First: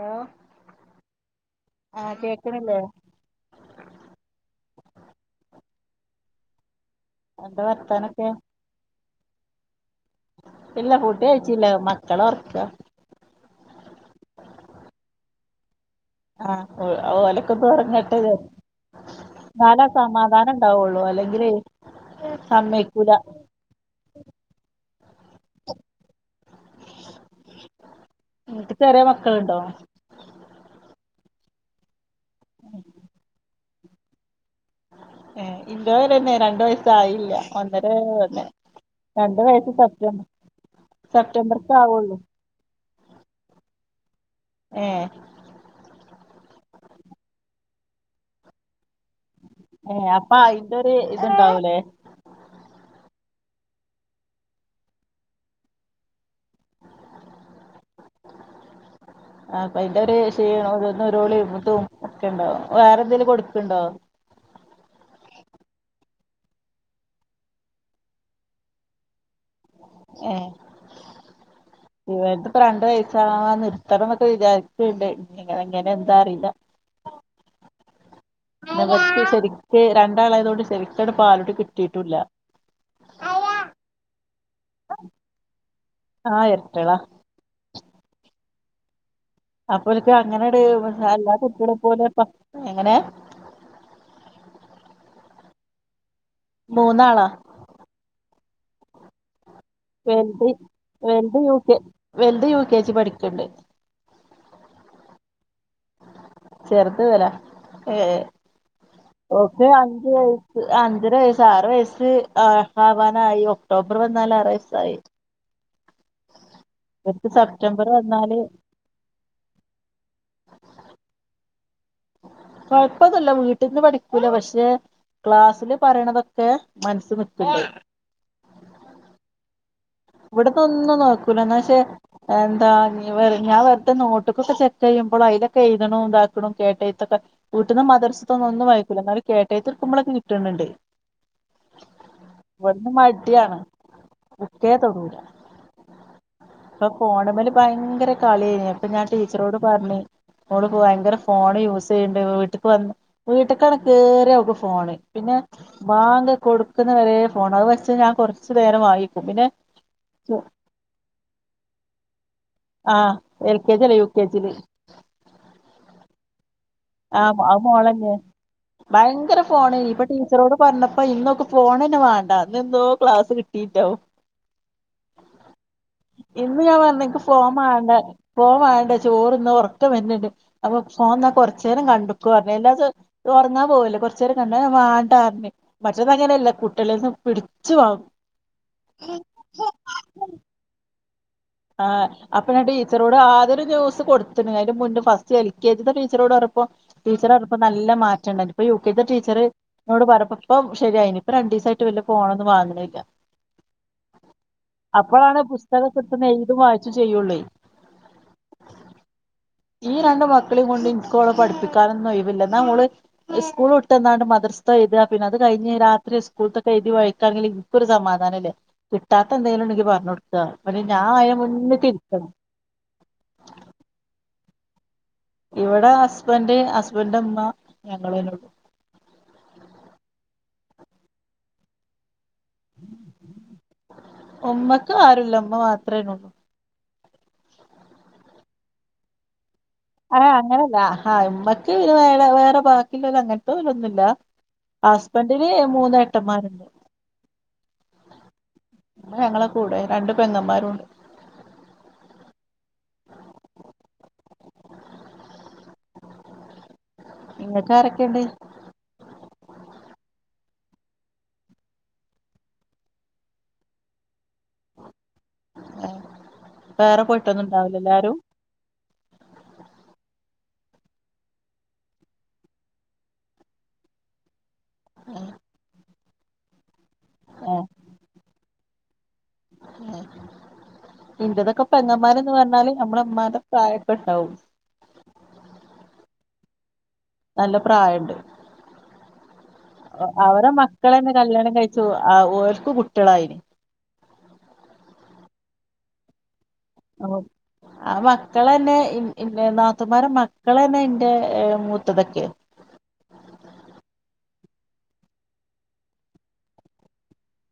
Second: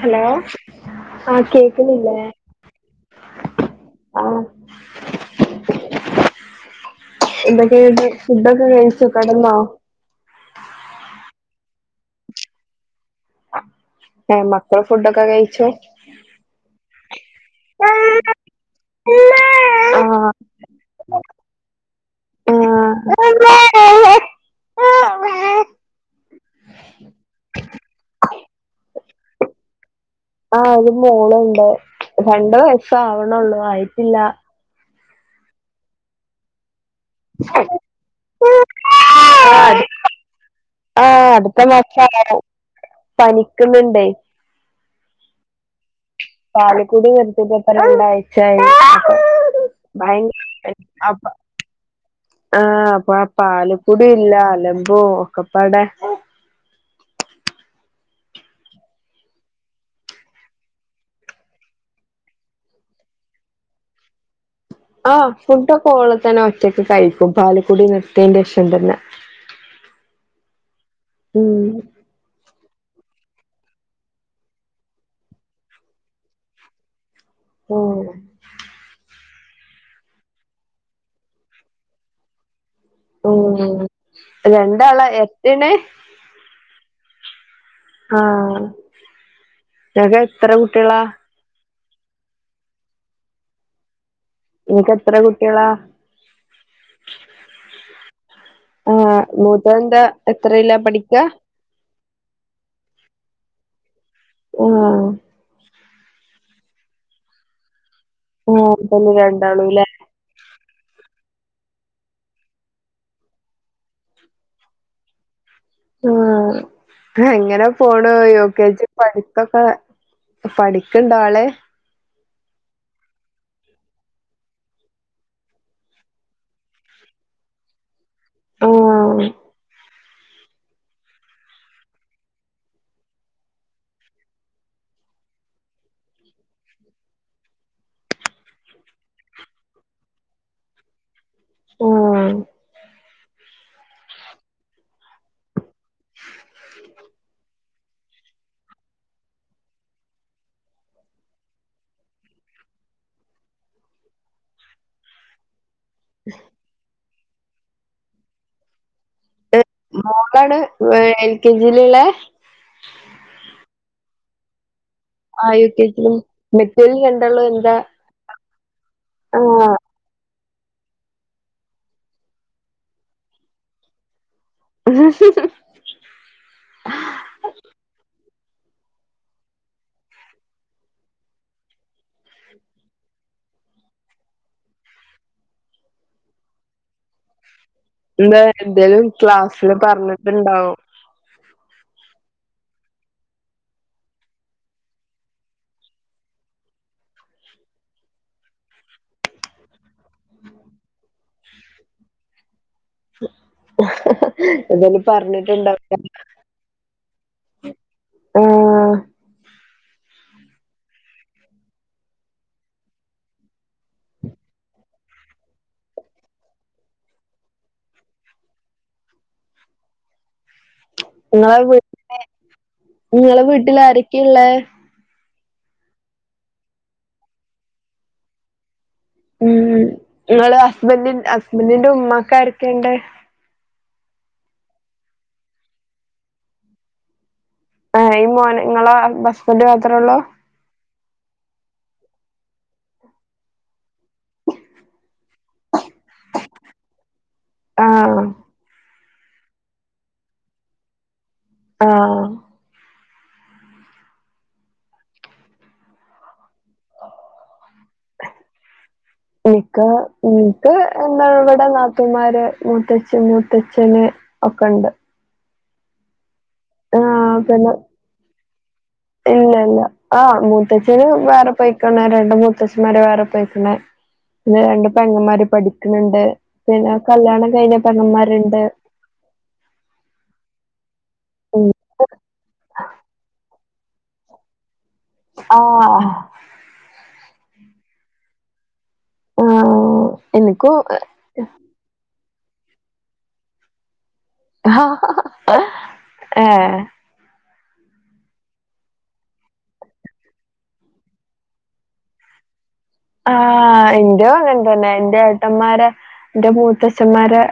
hello ആഹ് ആ കേക്കണില്ലേ കേക്കണില്ലേ ആഹ് എന്താ എതൊക്കെ ഇണ്ട് വർത്താനൊക്കെ ഫുഡൊക്കെ കഴിച്ചു കടന്നോ ഇല്ല ഫുഡ് കഴിച്ചില്ല മക്കളോറക്ക മക്കൾ ഫുഡൊക്കെ കഴിച്ചോ ആഹ് ഓലക്കൊന്ന് ഉറങ്ങട്ടെ ജാര്ച് ന്നാല ആ സമാധാനം ഇണ്ടാവൊള്ളൂ അല്ലെങ്കിലേ സമ്മയിക്കൂല [unintelligible] ഇങ്ങക്ക് ചെറിയ മക്കളുണ്ടോ ആഹ് ഒരു മോളുണ്ട് രണ്ട് വയസ് ആവണൊള്ളു ആയിട്ടില്ല ഏ എന്റേപോലെ തന്നെ രണ്ടു വയസ്സായില്ല ഒന്നര തന്നെ രണ്ട് ആ വയസ്സ അട് സപ്പ... ആ അടുത്ത മാസക്കാരം പനിക്കുന്നുണ്ടേ ഏ പാലുക്കൂടി നിർത്തിട്ട്പ്പ രണ്ടാഴ്ച്ചായി ഏ അപ്പാ അയിൻ്റൊര് അപ്പൊ ഇതുണ്ടാവൂലേ ആഹ് അപ്പൊ പാലക്കടി ഇല്ല അലമ്പൂ ഒക്കെപ്പാടെ അപ്പൊ അതിന്റെ ഒരു ക്ഷീനോം ഒരുനെലോളിം ഇതു ഒക്കെ ഇണ്ടാകും അപ്പോ വേറെ എന്തേങ്കിലും കൊടുക്ക്ണ്ടോ ആഹ് ഫുഡ്ക്കെ ഓള് തന്നെ ഒറ്റക്ക് കഴിക്കും പാല്ക്കുടി നിർത്തേന്റെശം തന്നെ ഏ ഉം ഇവര്ത്പ്പൊ രണ്ട് വയസാവാൻ നിർത്തണംന്നൊക്കെ വിചാരിച്ച്ണ്ട് ഇങ്ങനെ എന്താ അറില്ല ഉം പിന്നെ ഇവക്ക് ശെരിക്ക് രണ്ടാളായതോണ്ട് ശെരിക്കണ്ട് പാലുടി കിട്ടിട്ടുല്ല ഉം രണ്ടാള എരട്ടേണ് ആ എര്ട്ടാള ആ അപ്പൊൽക്ക് അങ്ങനണ്ട് എല്ലാ കുട്ട്യാളെ പോലെപ്പ എങ്ങനെ ങ്ങക്ക് എത്ര കുട്ട്യാളാ മൂന്നാളാ ആ മൂത്തതെന്താ വലുത് എത്രേല പഠിക്ക വലുത് യു കെ വെൽത് യു കെ ജി പഠിക്ക്ണ്ട് ആ ചെർത് വല ഏ [unintelligible] രണ്ടാളുലേ ഞ്ച് വയസ് അഞ്ചര വയസ്സ് ആറ് വയസ്സ് ആവാനായി ഒക്ടോബർ വന്നാലാറ് വയസ്സായി ആ ഇവർക്ക് എങ്ങനെ സെപ്റ്റംബർ പോണ് വന്നാല് യൂക്കേജി പഠിപ്പൊക്കെ പഠിക്ക്ണ്ടാള് കൊഴപ്പൊന്നുല്ല വീട്ട്ന്ന് പഠിക്കൂല പക്ഷെ ക്ലാസ്സില് പറയണതൊക്കെ മൻസ്സ് നിക്ക്ണ്ട് ആ ഇവ്ട്ന്നൊന്നും നോക്കൂല എന്ന പക്ഷെ എന്താ ഞാൻ വെർതെ നോട്ട്ക്കൊക്കെ ചെക്കെയ്യുമ്പോ അയ്ലൊക്കെ എയ്ത്ണും ഇതാക്കണും കേട്ടെയ്ത്തൊക്കെ വീട്ട്ന്ന് മദർസ്ത്തന്നൊന്നും വായിക്കൂല്ല ന്നാലും കേട്ടെയ്ത്ത്ട്ക്കുമ്പളൊക്കെ കിട്ട്ണ് ണ്ട് ആഹ് ഇവ്ട്ന്ന് മട്യാണ് ക്കേ തൊടൂല പ്പൊ ഫോണ്മ്മല് ഭയങ്കര കളിയേന്ന് അപ്പൊ ഞാൻ ടീച്ചറോട് പർഞ് ഓള്പ്പൊ ഭയങ്കര ഫോൺ യൂസ് ചെയ്യ്ണ്ട് വീട്ട്ക്ക് വന്ന് വീട്ട്ക്കണ്ട് കേറിയാ ഓക്ക് ഫോണ് പിന്നെ ബാങ്ക് കൊട്ക്ക്ന്ന വെരെ ഫോണ് അത് വെച്ച ഞാൻ കൊർച്ച് നേരം വാങ്യെക്കും പിന്നെ മോളാണ് ഏ എൽ കെ ജില്ള്ളേ ആ എൽ കെ ജി അല്ല യു കെ ജില് ആ യു കെ ജില് [unintelligible] ആ അത് മോളെന്നെ ആ ഭയങ്കര ഫോണെനി ഇപ്പടീ ച്ചറോട് പർഞ്ഞപ്പോ ഇന്നോക്ക് ഫോണെന്നെ വാണ്ട ന്ന്ന്തോ ക്ലാസ് കിട്ടിട്ടോ ഉ... ഇന്ന് ഞാൻ പർഞ് ൻക്ക് ഫോമാണ്ട ഫോമാണ്ട ചോറ്ന്ന ഒർക്കം വര്ന്ണ്ട് അപ്പൊ ഫോന്ന കൊർ ച്ചേരം കണ്ട്ക്കോ എല്ലാ ചോ ജ്ജ് ഒർങ്ങാ പോവല്ലെ കൊർച്ചേരം കണ്ടോ എ വാണ്ടാർഞ് മറ്റേതങ്ങനല്ല കുട്ട്യാളേന്ന് പിടിച്ച് വാങ്ങും എന്താ എന്തേലും ക്ലാസ്സില് പർഞ്ട്ട്ണ്ടാവും ആ അപ്പൊ ഞാ ടീച്ചറോട് ആദ്യോരു ന്യൂസ് കൊട്ത്ത്ണ് അയ്ന്റെ മുന്നേ ഫസ്റ്റ് എൽ കെജിത്തെ ടീച്ചറോട് പർഞ്ഞപ്പോ ടീച്ചറെണ്ടപ്പം നല്ല മാറ്റണ്ടായ്ന്നു ഇപ്പൊ യു കെത്തെ ടീച്ചറ് ന്നോട് പർഞ്ഞപ്പം പ്പം ശെരിയായിന് ഇപ്പ രണ്ടീസായിട്ട് വെല്ല ഫോണൊന്നും വാങ്‌ണില്ല എന്തേലും പർഞ്ട്ട്ണ്ടാവും [unintelligible] എയ്തും വായിച്ചു ചെയ്യൊള്ളേ ആ ഈ രണ്ട് മക്കളീം കൊണ്ട് ഇൻക്കോളെ പഠിപ്പിക്കാനൊന്നും ഒയ്വില്ല ന്നാ ഓള് സ്കൂൾ വിട്ടന്നാണ്ട് മദർസ്ഥ എഴുാ പിന്നെ അത് കഴിഞ് രാത്രി സ്കൂളത്തൊക്ക എഴുതി വഴക്കാണെങ്കിൽ ഒരു സമാധാനല്ലേ കിട്ടാത്ത എന്തെങ്കിലും ഉണ്ടെങ്കിൽ പറഞ്ഞു കൊടുക്ക പിന്നെ ഞാൻ അതിന് നിങ്ങളെ വീ മുന്നേ തിരുത്തണം നിങ്ങളെ വീട്ടിൽ ആരൊക്കെള്ളേ ഇവിടെ ഹസ്ബൻഡ് ഹസ്ബൻറ്ന്റഉമ്മ മ്മ ഞങ്ങളന്നെള്ളൂ ഉ നിങ്ങള് ഹസ്ബൻഡ ഹസ്ബൻറിന്റെ ഉമ്മാക്കാരൊക്കെയണ്ട് ഉമ്മക്ക് ആരുല്ല ഉമ്മ മാത്രേള്ളൂ ആ ഈ മോനെളോ ഇങ്ങളെ ബസ്ബണ്ട് മാത്രേ ഉള്ളൂ അ അങ്ങനല്ല ആഹ ഇമ്മക്ക് വേ വേറെ ബാക്കില്ല അങ്ങനത്തുന്നുല്ല ഹസ്ബൻഡിന് മൂന്നേട്ടന്മാരുണ്ട് ആ ഞങ്ങളെ കൂടെ രണ്ട് പെങ്ങന്മാരുംണ്ട് ഹ നിങ്ങക്കാരൊക്കെയണ്ട് ഉ [inaudible] എനിക്ക് നിക്ക് എന്താ ഇവിടെ നാട്ടമാര് മൂത്തച്ചി മൂത്തച്ഛന് ഒക്കെ ഉണ്ട് ആ വേറെ പോയിട്ടന്നും പിന്നെ ഉണ്ടാവില്ലാലെ ആരും ഇല്ല ഇല്ല ആ മൂത്തച്ഛന് വേറെ പൊയിക്കണ രണ്ട മൂത്തച്ഛന്മാരെ വേറെ പൊയിക്കണ പിന്നെ രണ്ട് പെങ്ങന്മാര് പഠിക്കണണ്ട് പിന്നെ കല്യാണം കഴിഞ്ഞ ആഹ് പെങ്ങന്മാരുണ്ട് ഉം ഇന്റതൊക്കെ പെങ്ങമാരന്ന് പറഞ്ഞാല് നമ്മളമാന്റെ പ്രായകണ്ടാവും ആഹ നല്ല പ്രായുണ്ട് ആഹ് അവരെ എനിക്കും മക്കളെ തന്നെ കല്യാണം കഴ ഓൽക്ക് കുട്ടികളായി ഹഹഹഏ ആഓ ആ മക്കളന്നെ നാത്തൂ മാര മക്ക ളെന്നെ എന്റെ മൂത്തതൊക്കെ ആഹ എന്റെ അങ്ങനതന്നെ എന്റെ ഏട്ടന്മാര് എന്റെ മൂത്തച്ഛന്മാര്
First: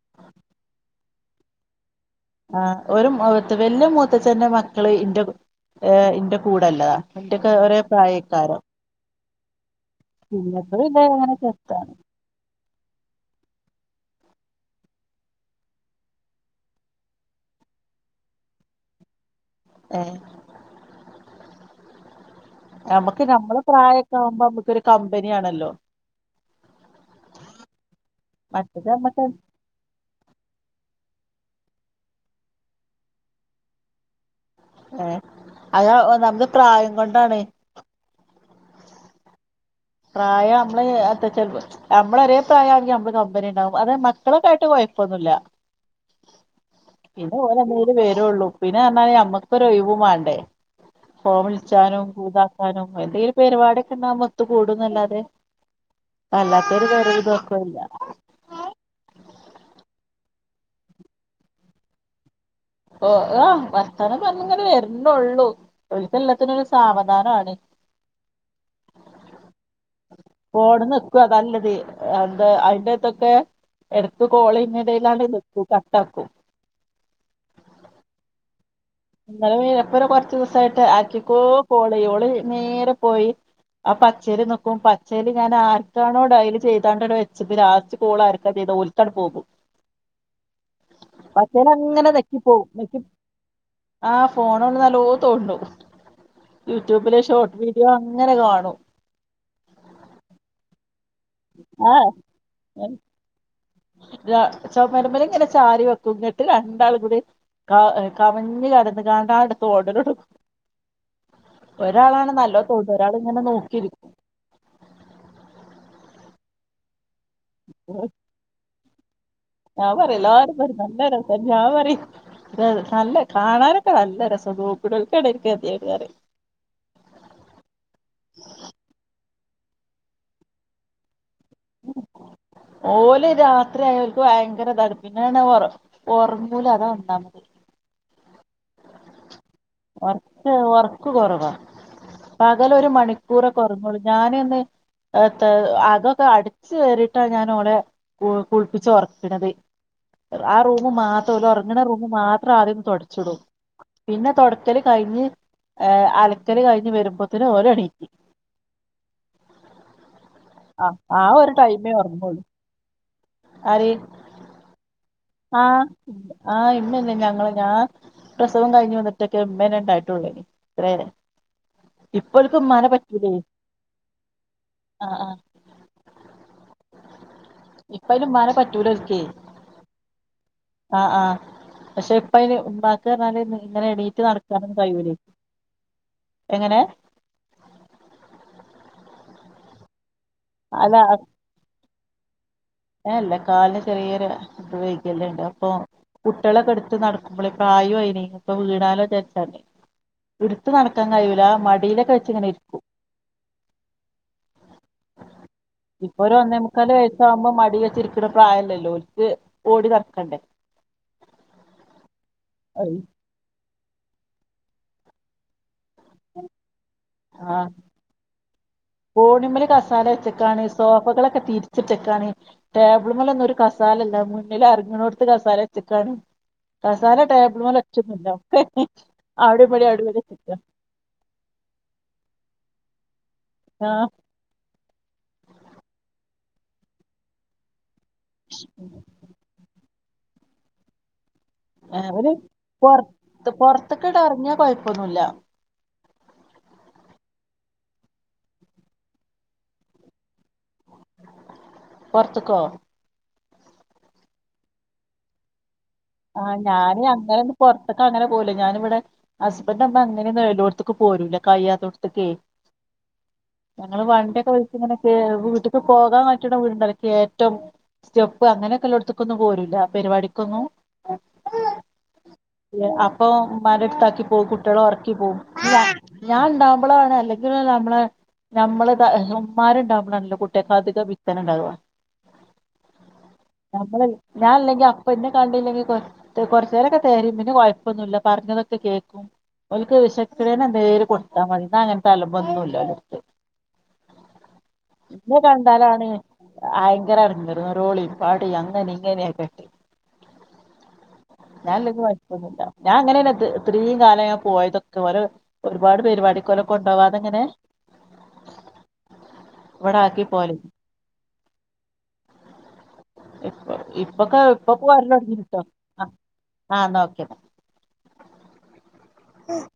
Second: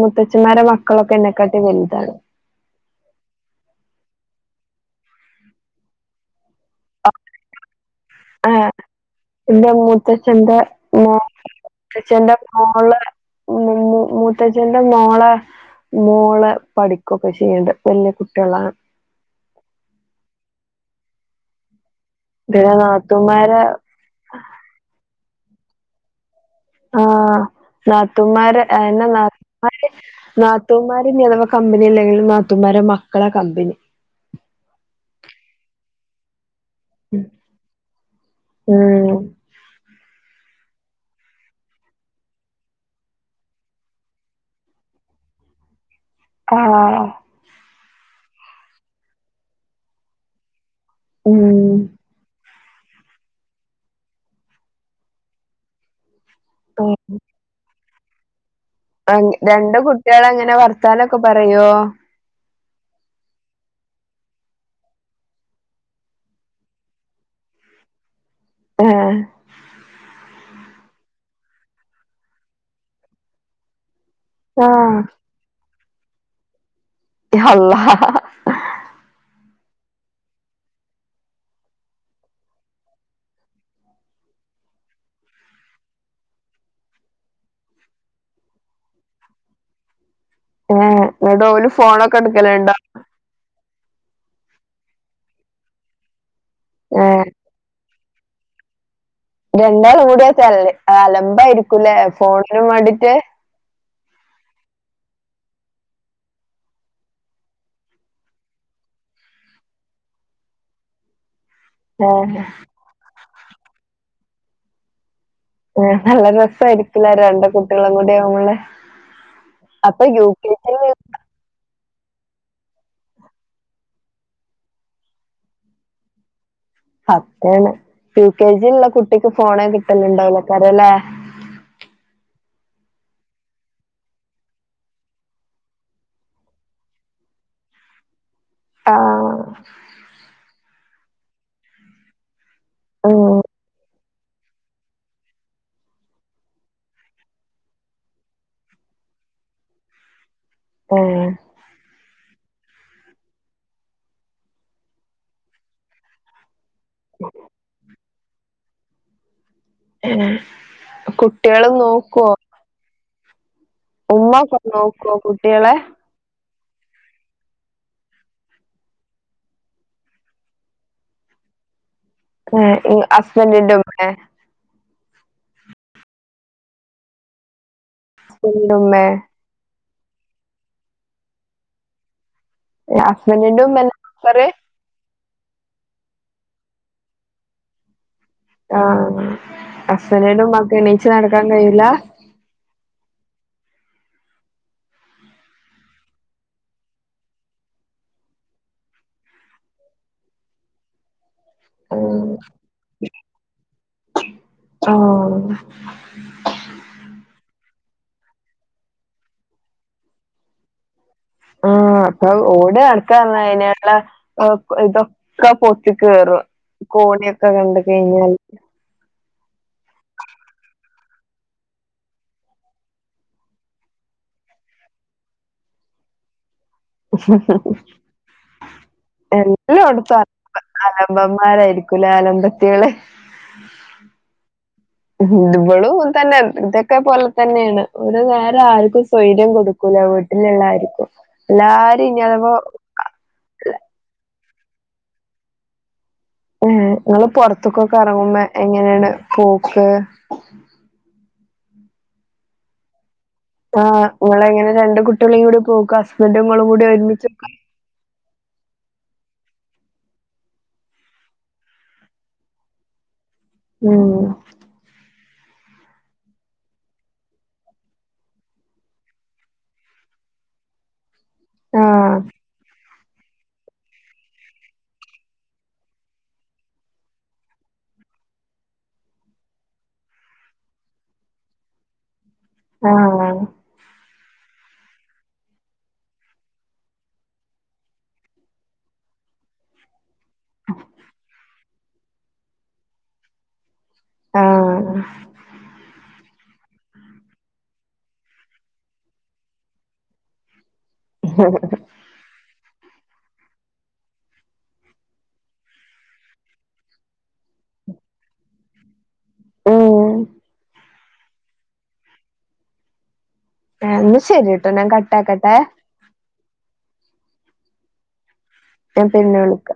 മുത്തച്ഛമാരെ മക്കളൊക്കെ എന്നക്കാട്ടി വലുതാണ് ആ ഒരു വലിയ മൂത്ത ച്ചന്റെ മക്കള് ഇന്റെ ഇന്റെ കൂടല്ലതാ എന്റെക്കെ ഒരേ പ്രായയ്ക്കാരോ ആഹ് എന്റെ മൂത്തച്ഛന്റെ പിന്നെത മോ ഇത ചത്ത [inaudible] മൂത്തച്ഛന്റെ മോളെ മൂത്ത്തച്ഛന്റെ മോളെ മോള പഠിക്കുകൊക്കെ ചെയ്യണ്ട് വലിയ കുട്ടികളാണ് ആഹ പിന്നെ നമുക്ക് നമ്മള നാത്തൂമാരെ പ്രായൊക്കെ ആവുമ്പോ നമ്മുക്കരു കമ്പനി ആണല്ലോ ആഹ നാത്തൂമാർ മറ്റത് അതെന്ന ന നമ്മക്ക് നാത്തൂന്മാര ധവാ കമ്പനി അല്ലെങ്കിലും നാത്തൂന്മാര മക്കളാ കമ്പനി ഏ അത നമ്മള് പ്രായം കൊണ്ടാണ് ഉം പ്രായം നമ്മള് അത്ര ചെർപ്പ നമ്മള ഒരേ പ്രായം ആണെങ്കി നമ്മള് കമ്പനി ഉണ്ടാവും അത് മക്കളക്ക ആയിട്ട് കുഴപ്പമൊന്നുമില്ല ആഹ പിന്നെ ഓരന്തര് വരുള്ളൂ പിന്നെ പറാല് നമ്മുക്കൊ ഒഴിവ് വേണ്ടേ ഫ ഉം വിളിച്ചാനും കൂതാ ക എന്തെങ്കിലും പരുപാടൊക്കെണ്ട മൊത്തത്ത് കൂടുംല്ലാതെ അല്ലാത്തരു പ ഇത ശല്ല രണ്ടു കുട്ടികള എങ്ങനെ വർത്താനൊക്കെ പറയോ ഓ ആ് വർത്തനം പറഞ്ഞങ്ങനെ വരണ്ടള്ളൂ ഒളിച്ചല്ലാത്തിനരു സാവധാനമാണ് ആഹ ഫോൺ നെക്കും അതാ ഇല്ലത് എന്താ അതിന്റെറത്തൊക്കെ എടത്ത് ആ കോൾചെയ്യുന്നതിന്റെ ഇടയിൽആണ്ടു നെക്കും കട്ട ആക്കും അല്ലാഹ് എന്നന്നാലെപ്പൊ കൊറച്ച ദിവസ ആട്ട് ആക്കിക്കോ കോൾ ചെയ്യും ഓള് നേരെ പോയി ആ പച്ചേരി നക്കും പച്ചേരി ഞാൻ ആർക്കാണോ ഡയൽ ചെയ്തണ്ടോ വെച്ച ലാസ്റ്റ് കോള ആർക്കാ ചെയ്ത ഓല്ക്ക് എടുത്താണ്ട് പോകും ഏ ന്നട്ട് പച്ചേല് ഓല് അങ്ങനെ ഫോണൊക്കെ എടുക്കലണ്ടോ ആഹ ഫോണ് നല്ലോ തോണ്ടു ഏ യൂട്യൂബില് ഷോർട്ട് വീഡിയോ അങ്ങനെ കാണൂ രണ്ടാളും കൂടിയ തല്ലേ അലമ്പ ആരിക്കൂല്ലേ ആ ഫോണിനും വേണ്ടിട്ട് ചുമരമ്മല് ഇങ്ങനെ ചാരി വെക്കും ഇങ്ങട്ട് രണ്ടാളും കൂടി കമഞ് കടന്ന് കാണ്ട് തോണ്ടൽ തൊടങ്ങും [inaudible] ഒരാളാണ് നല്ലോ തൊണ്ട ഒരാള് ഇങ്ങനെ നോക്കിയിരിക്കും ഏ നല്ല രസയിരിക്കില്ലാ രണ്ട് കുട്ടികളും കൂടി ആവുമ്പോൾ ആ അത് പറയും എല്ലാരും പറയും നല്ല രസാ ഞാൻ പറയും നല്ല കാണാനൊക്കെ നല്ല രസ നോക്കുനോൾക്ക് അയിന്റെ കെതിയേട് പറയും അതാണ് യു കെ ജി ഉള്ള കുട്ടിക്ക് ഫോണെ കിട്ടലുണ്ടോലക്കാരല്ലേ ഓല് രാത്രി ആയ ഓല്ക്ക് ഭയങ്കര താണ് പിന്നെ പറഞ്ഞ ഉറങ്ങൂല അതാ ഒന്നാമത് ആ ഉറക്ക് ഉറക്ക് കുറവാ പകലൊ ഒരു മണിക്കൂറ ഒക്കെ ഉറങ്ങുള്ളൂ ഞാനൊന്നു ഏത്താ അകൊക്കെ അടച്ച് വാരിട്ട ഞാൻ ഓളെ കുളിപ്പിച്ചു ഉറക്കണത് ആ റൂമ് മാത്രല്ല ഉറങ്ങണ റൂമ് മാത്രം ആദ്യംന്ന് തുടച്ചിടും പിന്നെ തുടക്കല് കഴിഞ്ഞ് ഏ അലക്കല് കഴിഞ്ഞ് വരുമ്പോത്തേനന് ഓല് എണീറ്റ് ആ ആ ഒരു കുട്ടികള് ടൈമേ നോക്കുവോ ഉറങ്ങോളു അര് ഉമ്മ ഒക്കെ നോക്കുവോ ആഹ കുട്ടികളെ ആഹ ഇമ്മന്നെ ഞങ്ങള് ഞാ പ്രസവം കഴിഞ്ഞു വന്നിട്ടൊക്കെ ഇമ്മന്നെ ഉണ്ടായിട്ടുള്ളൂ ഏനി ഇത്ര ഇപ്പൊ ഓല്ക്ക് ഇമ്മാനെ പറ്റൂലെ ഹസ്ബൻഡിന്റെ ഉമ്മ ആ ആ ഇപ്പ ഐന് ഇമ്മാനെ പറ്റൂല ഓൽക്കെ ആഹ ആഹ പക്ഷെ ഇപ്പയ്ൻ ഉമ്മാക്ക് പറഞ്ഞാല് ഹസ്ബൻഡിന്റെ ഉമ്മ ഹസ്ബൻഡിന്റെ ഉമ്മ ഇങ്ങനെ എണീറ്റ് നോക്കാറ് നടക്കാനന്ന് കഴിയുലെ എങ്ങനെ ആഹ അസ്സനീന് ഉമ്മാക്ക് അല്ല എണീച്ച നടക്കാൻ കഴിയൂല ഏ ഇല്ല കാലിന് ചെറിയൊരു വൈകല്യം ഇണ്ട് അപ്പൊ കുട്ടികളൊക്കെ എടുത്ത് നടക്കുമ്പോളെ പ്രായം അയിന് ഇപ്പോ വീണാലോ ന്നവിചാരിച്ചാണ്ട് എടുത്ത് നടക്കാൻ കഴിയൂല മടിയിലൊക്കെ വെച്ച് ഇങ്ങനെ ഇരിക്കും ആഹ് ഇപ്പൊ ഒരു ഒന്നേമുക്കാല് വയസ്സ് ആവുമ്പോ മടി വെച്ചിരിക്കുന്ന പ്രായം അല്ലല്ലോ ഒലിക്ക് ഓടി നടക്കണ്ടേ ആ അപ്പൊ ഓടി അയ് നടക്കാന്നപറഞ്ഞ അയിനുള്ള ഇതൊക്കെ പൊത്തി കയറും കോണിയൊക്കെ ആഹ് കണ്ട് കഴിഞ്ഞാൽ കോണിമ്മല് കസാല വെച്ചെക്കാണ് സോഫകളൊക്കെ തിരിച്ചിട്ടെക്കാണ് ടേബിൾ മേൽ ഒന്നും ഒരു കസാലല്ല മുന്നിൽ അറങ്ങുന്നോട്ത്ത് കസാല വെച്ചക്കാണ് കസാല ടാബിൾ മൽ ഒറ്റന്നുല്ല ഒക്കെ അവിടെപടി അവിടു വെച്ചക്ക അലമ്പന്മാരായിരിക്കൂല്ലേ അലമ്പത്തികള് ആഹ് ഇവളും ങ്ങൻതന്നെയാ ഇതൊക്കെ പോലെ തന്നെയാണ് ഒരു നേരം ആർക്കും സ്വൈര്യം കൊടു ക്കൂല വീട്ടില്ള്ളായിരിക്കും എല്ലാരും ഇ അതിപ്പോ ഇത് പൊറത്തൊക്ക്ടെറങ്ങിയാ കൊയപ്പൊന്നുല്ല ഏ നിങ്ങള് പൊറത്ത്ക്കൊക്കെറങ്ങുമ്പോ എങ്ങനെയാണ് പോക്കാ പൊർത്ത്ക്കോ ആ നിങ്ങളെങ്ങനെ രണ്ട് കുട്ടിയളെയും കൂടി പോക്ക് ആഹ് ഹസ്ബന്റിങ്ങളും കൂടി ഞാന് ഒരുമിച്ച് അങ്ങനൊന്നും പൊറത്ത്ക്ക് അങ്ങനെ പോല ഞാനിവിടെ ഹസ്ബന്റമ്മ അങ്ങനെയൊന്നും എല്ലോടത്തേക്ക് പോരൂല്ല കഴിയാത്തോടത്ത്ക്ക [inaudible] ഞങ്ങള് ഉം വണ്ടിയൊക്കെ വിളിച്ചിങ്ങനൊക്കെ വീട്ട്ക്ക് പോകാൻ പറ്റണ വീടുണ്ടാ ലേ കേറ്റോ സ്റ്റെപ്പ് അങ്ങനെയൊക്കെല്ലോടത്ത്ക്കൊന്നും പോരൂല്ല പെരിപാടിക്കൊന്നും ആ അപ്പൊ ഉമ്മാന്റടുത്താക്കി പോവും കുട്ടിയളൊറക്കി പോവും ഞാൻ ഇണ്ടാവുമ്പളാണ് അല്ലെങ്കില് നമ്മളെ നമ്മള് ത ഉമ്മാര് ഇണ്ടാവുമ്പളാണല്ലോ കുട്ടിയക്ക് അധിക ബിത്തന ഇണ്ടാവ ആ നമ്മളില്ലെ ഞായില്ലെങ്കി അപ്പ എന്നെ കാണ് ണില്ലെങ്കിൽ കൊർച്ച് കൊർച്ചേരൊക്കെ തെരയും പിന്നെ കുഴപ്പൊന്നുല്ല പറഞ്ഞതൊക്കെ കേക്കും ഓൽക്ക് വിശ ക്ക്ണേന എന്തേലും കൊടുത്താ മതി ന്നാ അങ്ങത്തലമ്പോന്നുല്ലോലട്ത്ത് ആഹ് [inaudible] കണ്ടാലാണ് അയങ്കരടങ്ങേറ് നിറോളിയും പടയും അങ്ങനെ ഇങ്ങനെയൊക്കെട്ടെ ഹ് ഹ് ല്ലെങ്കി കൊഴപ്പൊന്നൂല്യ ഞാൻ അങ്ങനന്നെ ഇത്ര ഇത്രയും കാലം ഞാ പോയതൊക്കെ ഓര ഒരുപാട് പെരിപാടിക്കൊലൊ ക്കൊണ്ടാവതങ്ങനെ [inaudible] ഉം ഇവിടാക്കി പോവല് എന്നാ ഇപ്പൊ ശരിട്ടോ ഞാൻ ഇപ്പൊ കട്ടാക്കട്ടെ അ എന്ന ഓക്കെ പിന്നെ വിളിക്കാ